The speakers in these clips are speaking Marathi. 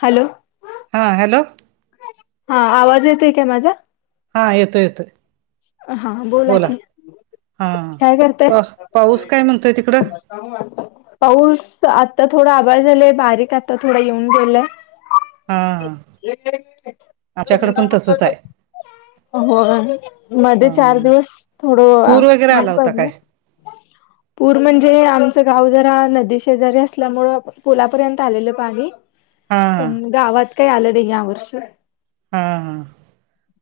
हॅलो, हा हॅलो, हा आवाज येतोय काय माझा? हा. येतो येतो. हा बोला, की हं काय करताय पा पाऊस काय म्हणतोय तिकडं? [unintelligible] पाऊस, आता थोडा आभाळ झालेय बारीक आता थोडा येऊन गेलाय. हा आमच्याकडे पण तसच आहे होय. हं हं. पूर वगैरे ऊन आला होता पडलं काय? पूर म्हणजे आमचं गाव जरा नदीशेजारी असल्यामूळ पुलापर्यंत आलेलं पाणी. हा हा पण गावात काही आलं नाही या वर्षी. हा. हा.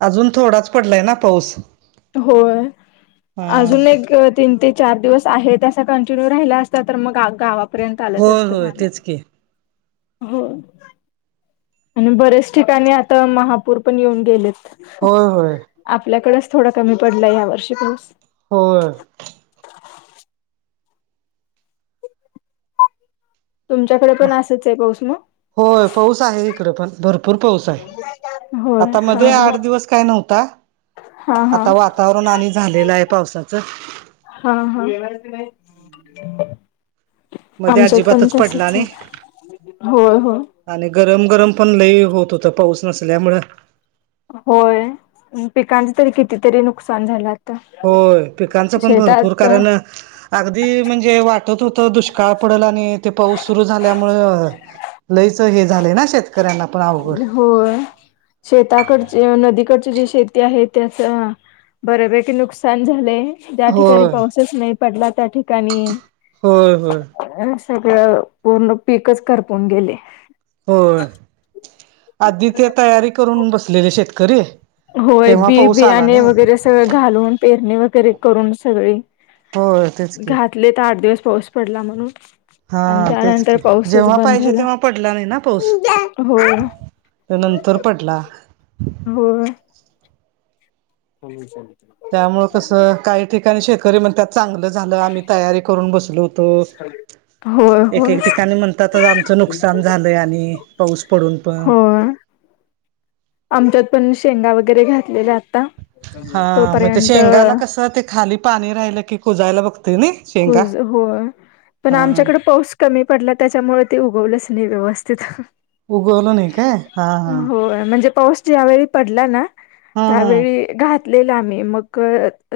अजून थोडाच पडलाय ना पाऊस. होय. हा अजून एक - - तीन ते चार दिवस आहे तसा कंटिन्यू राहिला असता तर मग गा -गावाात पर्यंत आलंच होय असत होय पाणी. तेच की हो. आणि बरेच ठिकाणी आता महापूर पण येऊन गेलेत. होय. होय. आपल्याकडेच थोड कमी पडला या वर्षी पाऊस. होय. तुमच्याकडे म पण असच हाय पाऊस मग? होय. पाऊस आहे इकडं पण. भरपूर पाऊस हाय. होय आता हा मध्ये हा आठ दिवस काय नव्हता. हा आता वातावरण आणि झालेलं हाय पावसाचं. हा. हा. मध्ये आमच्यात पण अजिबातच पडला तसच नाही हाय. होय, होय. आणि गरम गरम पण लई होत होत पाऊस नसल्यामुंळ. होय आणि पिकांचे तरी कितीतरी नुकसान झाल्यात. होय. पिकांचं पण भरपूर कारण - अगदी म्हणजे वाटत होत दुष्काळ पडेल आणि ते पाऊस सुरु झाल्यामुळ लईचं हे झालंय ना. शेत होय. शेताकडचे नदीकडची जी शेती आहे त्याच बऱ्यापैकी नुकसान झालेय. ज्या ठिकाणी होय पाऊसच नाही पडला त्या ठिकाणी. होय होय सगळं पूर्ण पीकच करपून गेलयं. होय. आधी ते तयारी करून बसलेले शेतकरी. होय. तेव्हा बी पाऊस आला बियाणे नाही वगैरे सगळं घालून पेरणी वगैरे करून सगळी होय तेच की घा तलीत आठ दिवस पाऊस पडला म्हणून. आणि हा तेच त्यानंतर की. पाऊसच जेव्हा बंद पाहिजे झाला. तेव्हा पडला नाही ना पाऊस. होय नंतर पडला. हो. समी [unintelligible] त्यामुळ कसं काही ठिकाणी शेतकरी म्हणत्यात चांगलं झालं आम्ही तयारी करून बसलो हो - - तो. होय एक होय एक ठिकाणी म्हणतात आमचं नुकसान झालंय आणि पाऊस पडून पडुन होय आमच्यात पण शेंगा वगैरे घातलेल्या आता. हा. मग ते तोपर्यंत शेंगाला कसं ते खाली पाणी राहिलं की कुजायला बघतयं नई. कुजु होय. पण आमच्याकडे पाऊस - - कमी पडला त्याच्यामुळे ते उगवलंच नाही व्यवस्थित. उगवलं नाही काय हा होय म्हणजे पाऊस ज्यावेळी पडला ना हा हा त्यावेळी घा तलेल आम्ही मग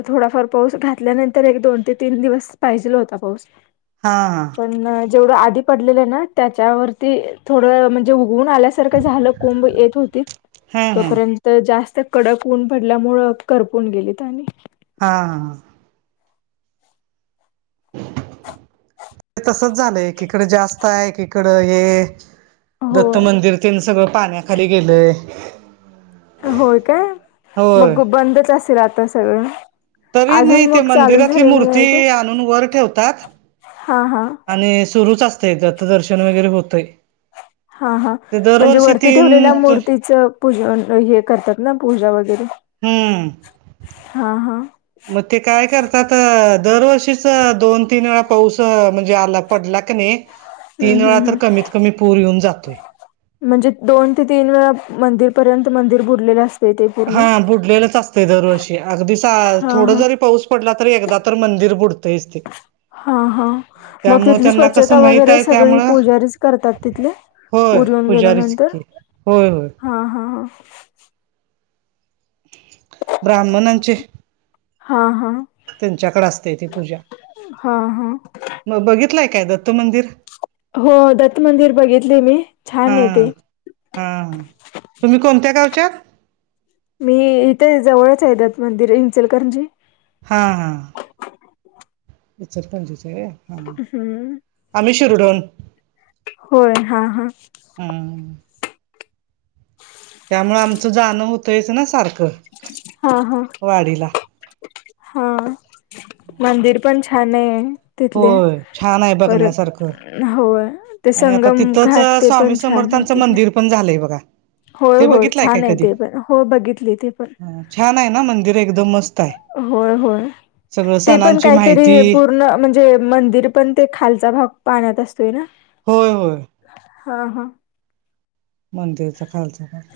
थोडाफार पाऊस घातल्यानंतर एक दोन ते तीन दिवस- - पाहिजेल होता पाऊस. हा. हा. पण जेवढं आधी पडलेलं हे ना त्याच्यावरती थोडं म्हणजे उगून आल्यासारखं झालं. कोंब येत होतीत. हम्म हम्म तोपर्यंत जास्त कडक ऊन पडल्यामुळ करपून गेलीत आणि. हा. हा. हा. [unintelligible] हे तसच झालंय. एकिकड जास्त हाय एकिकड हे. दत्त होय मंदिर तेन सगळं पाण्याखाली गेलय. होय काय होय मग बंदच असेल आता सगळं. तरी नाही अजून ते मग चालू मंदिरातली झालं नाही आहे मूर्ती काय आणून वर ठेवतात. हा हा. आणि सुरूच असतय त्यात दर्शन वगैरे होतय. हा हा ते म्हणजे दरवर्षी वरती ठेवलेल्या तीन मूर्तीच पूज हे करतात ना पूजा वगैरे हम्म. हा हा मग ते काय करतात दरवर्षीच दोन तीन वेळा पाऊस म्हणजे आला पडला क नाही हम्म तीन वेळा हम्म तर हम्म कमीत कमी पूर येऊन जातोय. म्हणजे दोन ते तीन वेळा मंदिरपर्यंत मंदिर बुडलेल अस हा बुडलेलंच असतं दरवर्षी अगदी सा हा थोडं हा जरी पाऊस पडला तरी एकदा तर मंदिर बुडतेच ते हा हा मग त्यामुळे तिथली त्यांना स्वच्छता कसं माहित वगैरे आहे सगळी प त्यामुळं पुजारीच करतात तिथले? होय पूर येऊन पुजारी गेल्यानंतर सिककी होय होय. हा हा हां. ब्राह्मणांचे हा हा. त्यांच्याकडे असतेय ती पूजा हा हा मग बघितलाय काय दत्त मंदिर? हो दत्त मंदिर बघितले मी छान आहे ते. हां तुम्ही कोणत्या गावच्यात? मी इथे जवळच आहे दत मंदिर इंचलकरजी हा हा. इचलकरांचीच हाय होय. हम्म होय हा हा. हां. त्यामुळे आमचं जाणं होतयच ना सारखं हा हा. वाडीला. हा मंदिर पण छान आहे. तिथले होय छान आहे बघण्यासारखं. परत हो ते आणि आता संगम तिथंच घाट ते स्वामी पण छान आहे समर्थांचं तिथले मंदिर पण झालंय बघा. होय ते होय बघितलंय काय छान आहे कधी ते पण हो बघितली ते पण छान आहे ना मंदिर एकदम मस्त आहे. होय होय सगळं ते पण सणांची काहीतरी माहिती पूर्ण म्हणजे जे मंदिर पण ते खालचा भाग पाण्यात असतोय ना. होय होय. हा हा. मंदिरचा खालचा भाग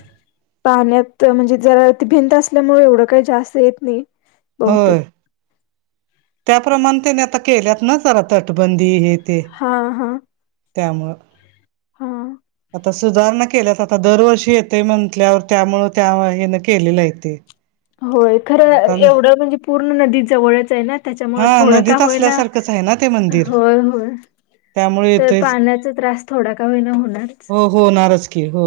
पाण्यात म्हणजे जरा ती भिंत असल्यामुळे एवढं काही जास्त येत नाही. बहुतेक होय. त्याप्रमाणे त्याने आता केल्यात ना जरा तटबंदी आहेत. हा हा. त्यामुळं हा आता सुधारणा केल्यात आता दरवर्षी येते म्हंथल्यावर त्यामुं त्या हेन केलेलं हाय ते. होय खरं म्हणताना एवढं म्हणजे पूर्ण नदी जवळच आहे ना त्याच्यामु हा थोडं का नदीत होय ना असल्यासारखंच आहे ना ते मंदिर होय होय त्यामुळे तर येतच पाण्याचा त्रास थोडा का हो ना होणार हो होणारच की हो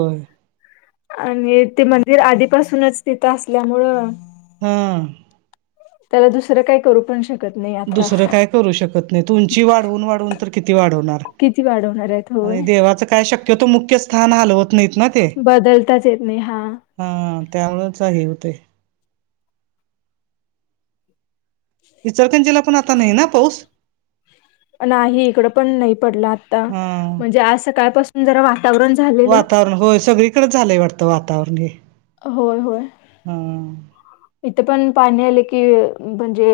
आणि ते मंदिर आधीपासूनच तिथं असल्यामुळं हा. त्याला दुसरं काय करू पण शकत नाही आता. दुसरं काय करू शकत नाही त उंची वाढवून वाढवून तर किती वाढवणार. किती वाढवणार आहेत होय. आणि देवाचं काय शक्यतो मुख्य स्थान हलवत नाहीत ना ते बदलताच येत नाही हा. हा त्यामुच आहे होते. इचरकंजीला पण आता नाही ना पाऊस. नाही इकडं पण नाही पडलं आता हा म्हणजे आज सकाळपासून जरा वातावरण झालेलं. वातावरण होय सगळी तकडं झालंय वाटतं वातावरण हे होय होय हा इथे पण पाणी आले की म्हणजे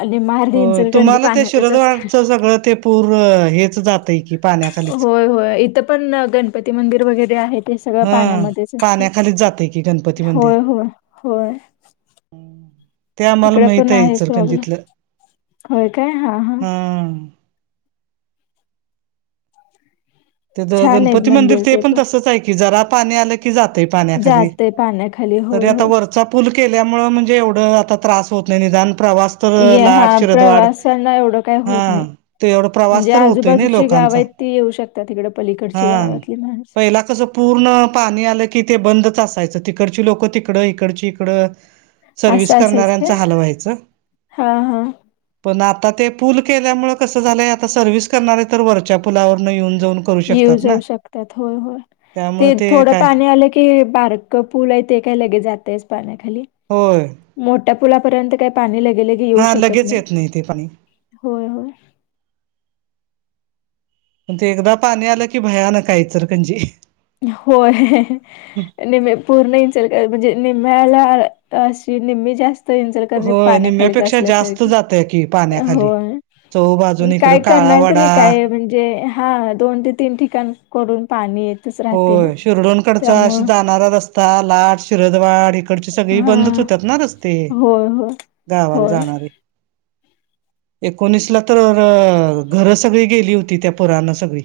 आणि मा हो तुम्हाला ते शरजवाटच सगळं ते पूर हेच जात. होय होय इथं पण गणपती मंदिर वगैरे आहेत. ते सगळं हा पाण्यामध्येच पाण्याखालीच जातय की गणपती मंदिर होय होय होय. ते आम्हाला इकडे माहित पण आहे आहेच प्रॉब्लेम इचलकरंजीतलं होय काय हा हा ते गणपती मंदिर ते पण तसच आहे की जरा पाणी आलं जात पाण्याखाली जाते पाण्याखाली त होय आता होय व चा पूल केल्यामुळे म्हणजे एवढं आता त्रास होत नाही निदान प्रवास तर ये लाट हा शिरदवाड प्रवासांना एवढं काही होत हा नाही ते एवढा म्हणजे प्रवास तर होतोय ना आजूबाजूची गाव लोकांचा आहेत. ते येऊ शकतात तिकडे हा पलीकडचे गावातले माणूस पहिला कसं पूर्ण पाणी आलं की ते बंदच असायचं तिकडची लोकं तिकड इकडची इकडं सर्वि्हस असं असायचं काय करणाऱ्यांचा हल व्हायचं. हा हा पण आता ते पूल केल्यामुळे कसं झालंय आता सर्व्हिस करणार आहे तर वरच्या पुलावरन येऊन जऊ. येऊ जाऊ शकतात हो होय त्यामुळे ते थोडं काय पाणी आलं. बारक पूल आहे ते काय लगे जातयस पाण्याखाली हो मोठ्या पुुलापर्यंत काय पाणी लागेल. हा लगेच येत नाही. ते पाणी होय होय पण ते एकदा पाणी आलं की भयानक इचलकरंजी- होय निमी पूर्ण इचलकरंजी म्हणजे निम्म्याला निम्मी जास्त पूर्ण इचलकरंजी होय पाण्याखालीच निम्म्यापेक्षा जास्त असल्यासारखं जातय की पाण्याखाली ह चहू बाजून काय इकडं करणार काळावडा तरी काय म्हणजे हा दोन ते तीन ठिकाण कडून पाणी येत. होय शिरडोंकडचा अस जाणारा रस्ता लाट, शिरदवाड इ इकडची सगळी हा बंदच होतात. ना रस्ते होय होय गावाला होय. जाणारे एकोणीसला तर घरं सगळी गेली होती. त्या पुरानं सगळी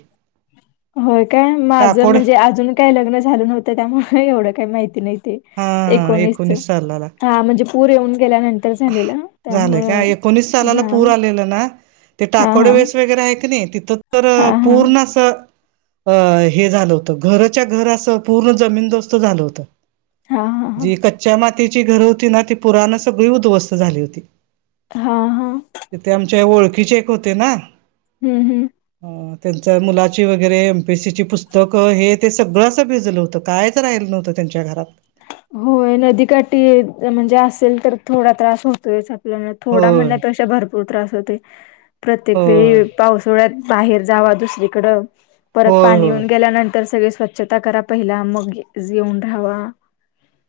होय काय माझं टाकोड म्हणजे अजून काय लग्न झालं नव्हतं त्यामुळे एवढं काही माहिती नाही. ते हा हा एकोणीस सालाला हा म्हणजे पूर येऊन गेल्यानंतर झालेला झालंय का त्यामुळं एकोणीस सालाला हा पूर आलेला ना ते हा टाकोड हा वेस वगैरे आहे की नाही. तिथं तर हा हा पूर्ण असं. अ हे झालं होत घराच्या घरा असं पूर्ण जमीन दोस्त झालं होत. हां, हां, हां. जी कच्च्या मातीची घरं होती ना ती पुराणं सगळी उद्ध्वस्त झाली होती. हा हा ते ते आमच्या ओळखीचे एक होते ना हम्म हम् हो त्यांच मुलाची वगैरे एम पी एस सीची पुस्तकं हे ते सगळं असं भिजलं होतं कायच राहिलं नव्हतं. त्यांच्या घरात होय नदीकाठी म्हणजे असेल. तर थोडा त्रास होतोय. थोडा होय म्हणण्यापेक्षा भरपूर त्रास होते प्रत्येक वेळी होय पावसाळ्यात बाहेर जावा दुसरीकडं परत होय पाणी होय येऊन गेल्यानंतर सगळे स्वछ छट करा पहिला मग येेऊन राहावा.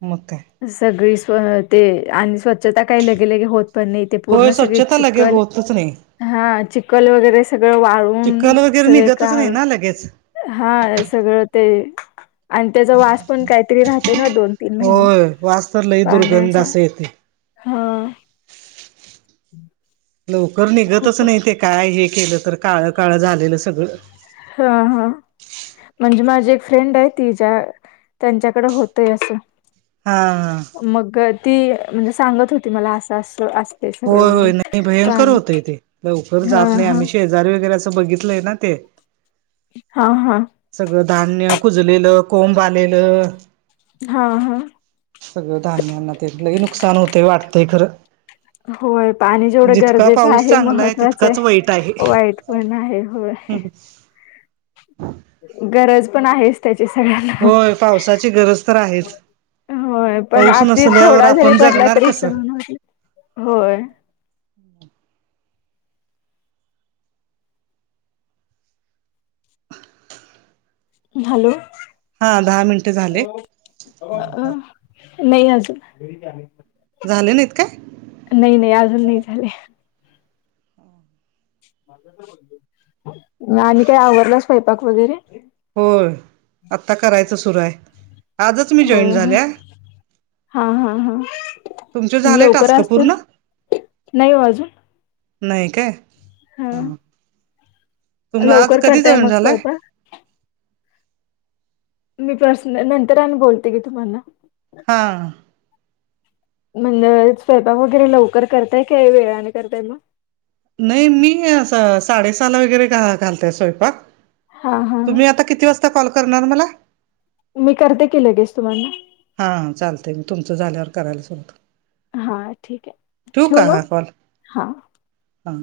मग काय? सगळी सोय आहे ते आणि स्वतः काही लगेलगे होतपण नाही. ते पूर्ण होय सगळे स्वच्छता लगे चिखल होतच नाही हा चिखल वगैरे सगळं वाळू चिखल वगैरे निघतच नाही ना लगेच. हा सगळं ते आणि त्याचा वास पण काहीतरी राहत ते ना दोन तीन महिने, होय वास तर लई दुर्गंध पाहण्याचा असं येते. हा. लवकर निघतच खूप नाही. ते काय हे केलं तर काळ काळ झालेलं सगळं. हां हां. म्हणजे माझी एक फ्रेंड आहे. तीज्या त्यांच्याकडे होतय असं. हा हा मग ती म्हणजे सांगत होती मला असं असं असं होय होय नाही भयंकर होतय ते. लवकर हा जात नाही, हा आम्ही शे जार वगैरे असं बघितलंय ना ते. हा हा. सगळं धान्य कुजलेलं, कोंब आलेलं. हा हा. सगळं धान्यांना तेन. लय नुकसान होतंय वाटतंय खरं. होय पाणी जेवढं जितका गरजेचं पाऊस आहे, चांगला महत्वाचं तितकाच हाय. वाईट आहे. वाईट पण आहे होय. गरज पण आहेच त्याची सगळ्यांना. होय पावसाची गरज तर आहेच. होय पण पाऊस आती नसल्यावर थोडा जरी आपण पडला जगणार तरी कसं? सहन होत नाही. होय. हॅलो. हा दहा मिनट झाले. अ नाही अजून. झाले नाहीत काय? नाही नाही अजून नाही झाले. आणि काय आवरला स्वयंपाक वगैरे? होय आता करायचं सुरू हाय. आजच मी हो जॉईन झाल्या. हा हा हा, तुमचे झाले लवकर टास्क असतील पूर्ण नाही ओ अजून. नाही काय हा. लवकर करताय जॉईन मग झालाय स्वयंपाक? मी पर्सन नंतर आणि बोलतेकी तुम्हाला. हा. म्हणजे स्वयंपाक वगैरे लवकर करताय, काय वेळानं करताय मग? नाही मी असं साडेसहाला वगैरे घालते स्वयंपाक. हा हा हा तुम्ही आता किती वाजता कॉल करणार मला? मी करते की लगेच तुम्हांना. हा चालतंय. मी तुमचं झाल्यावर करायला सांगतो. हा ठीक आहे ठेवू का हा काॅल? हा. हां.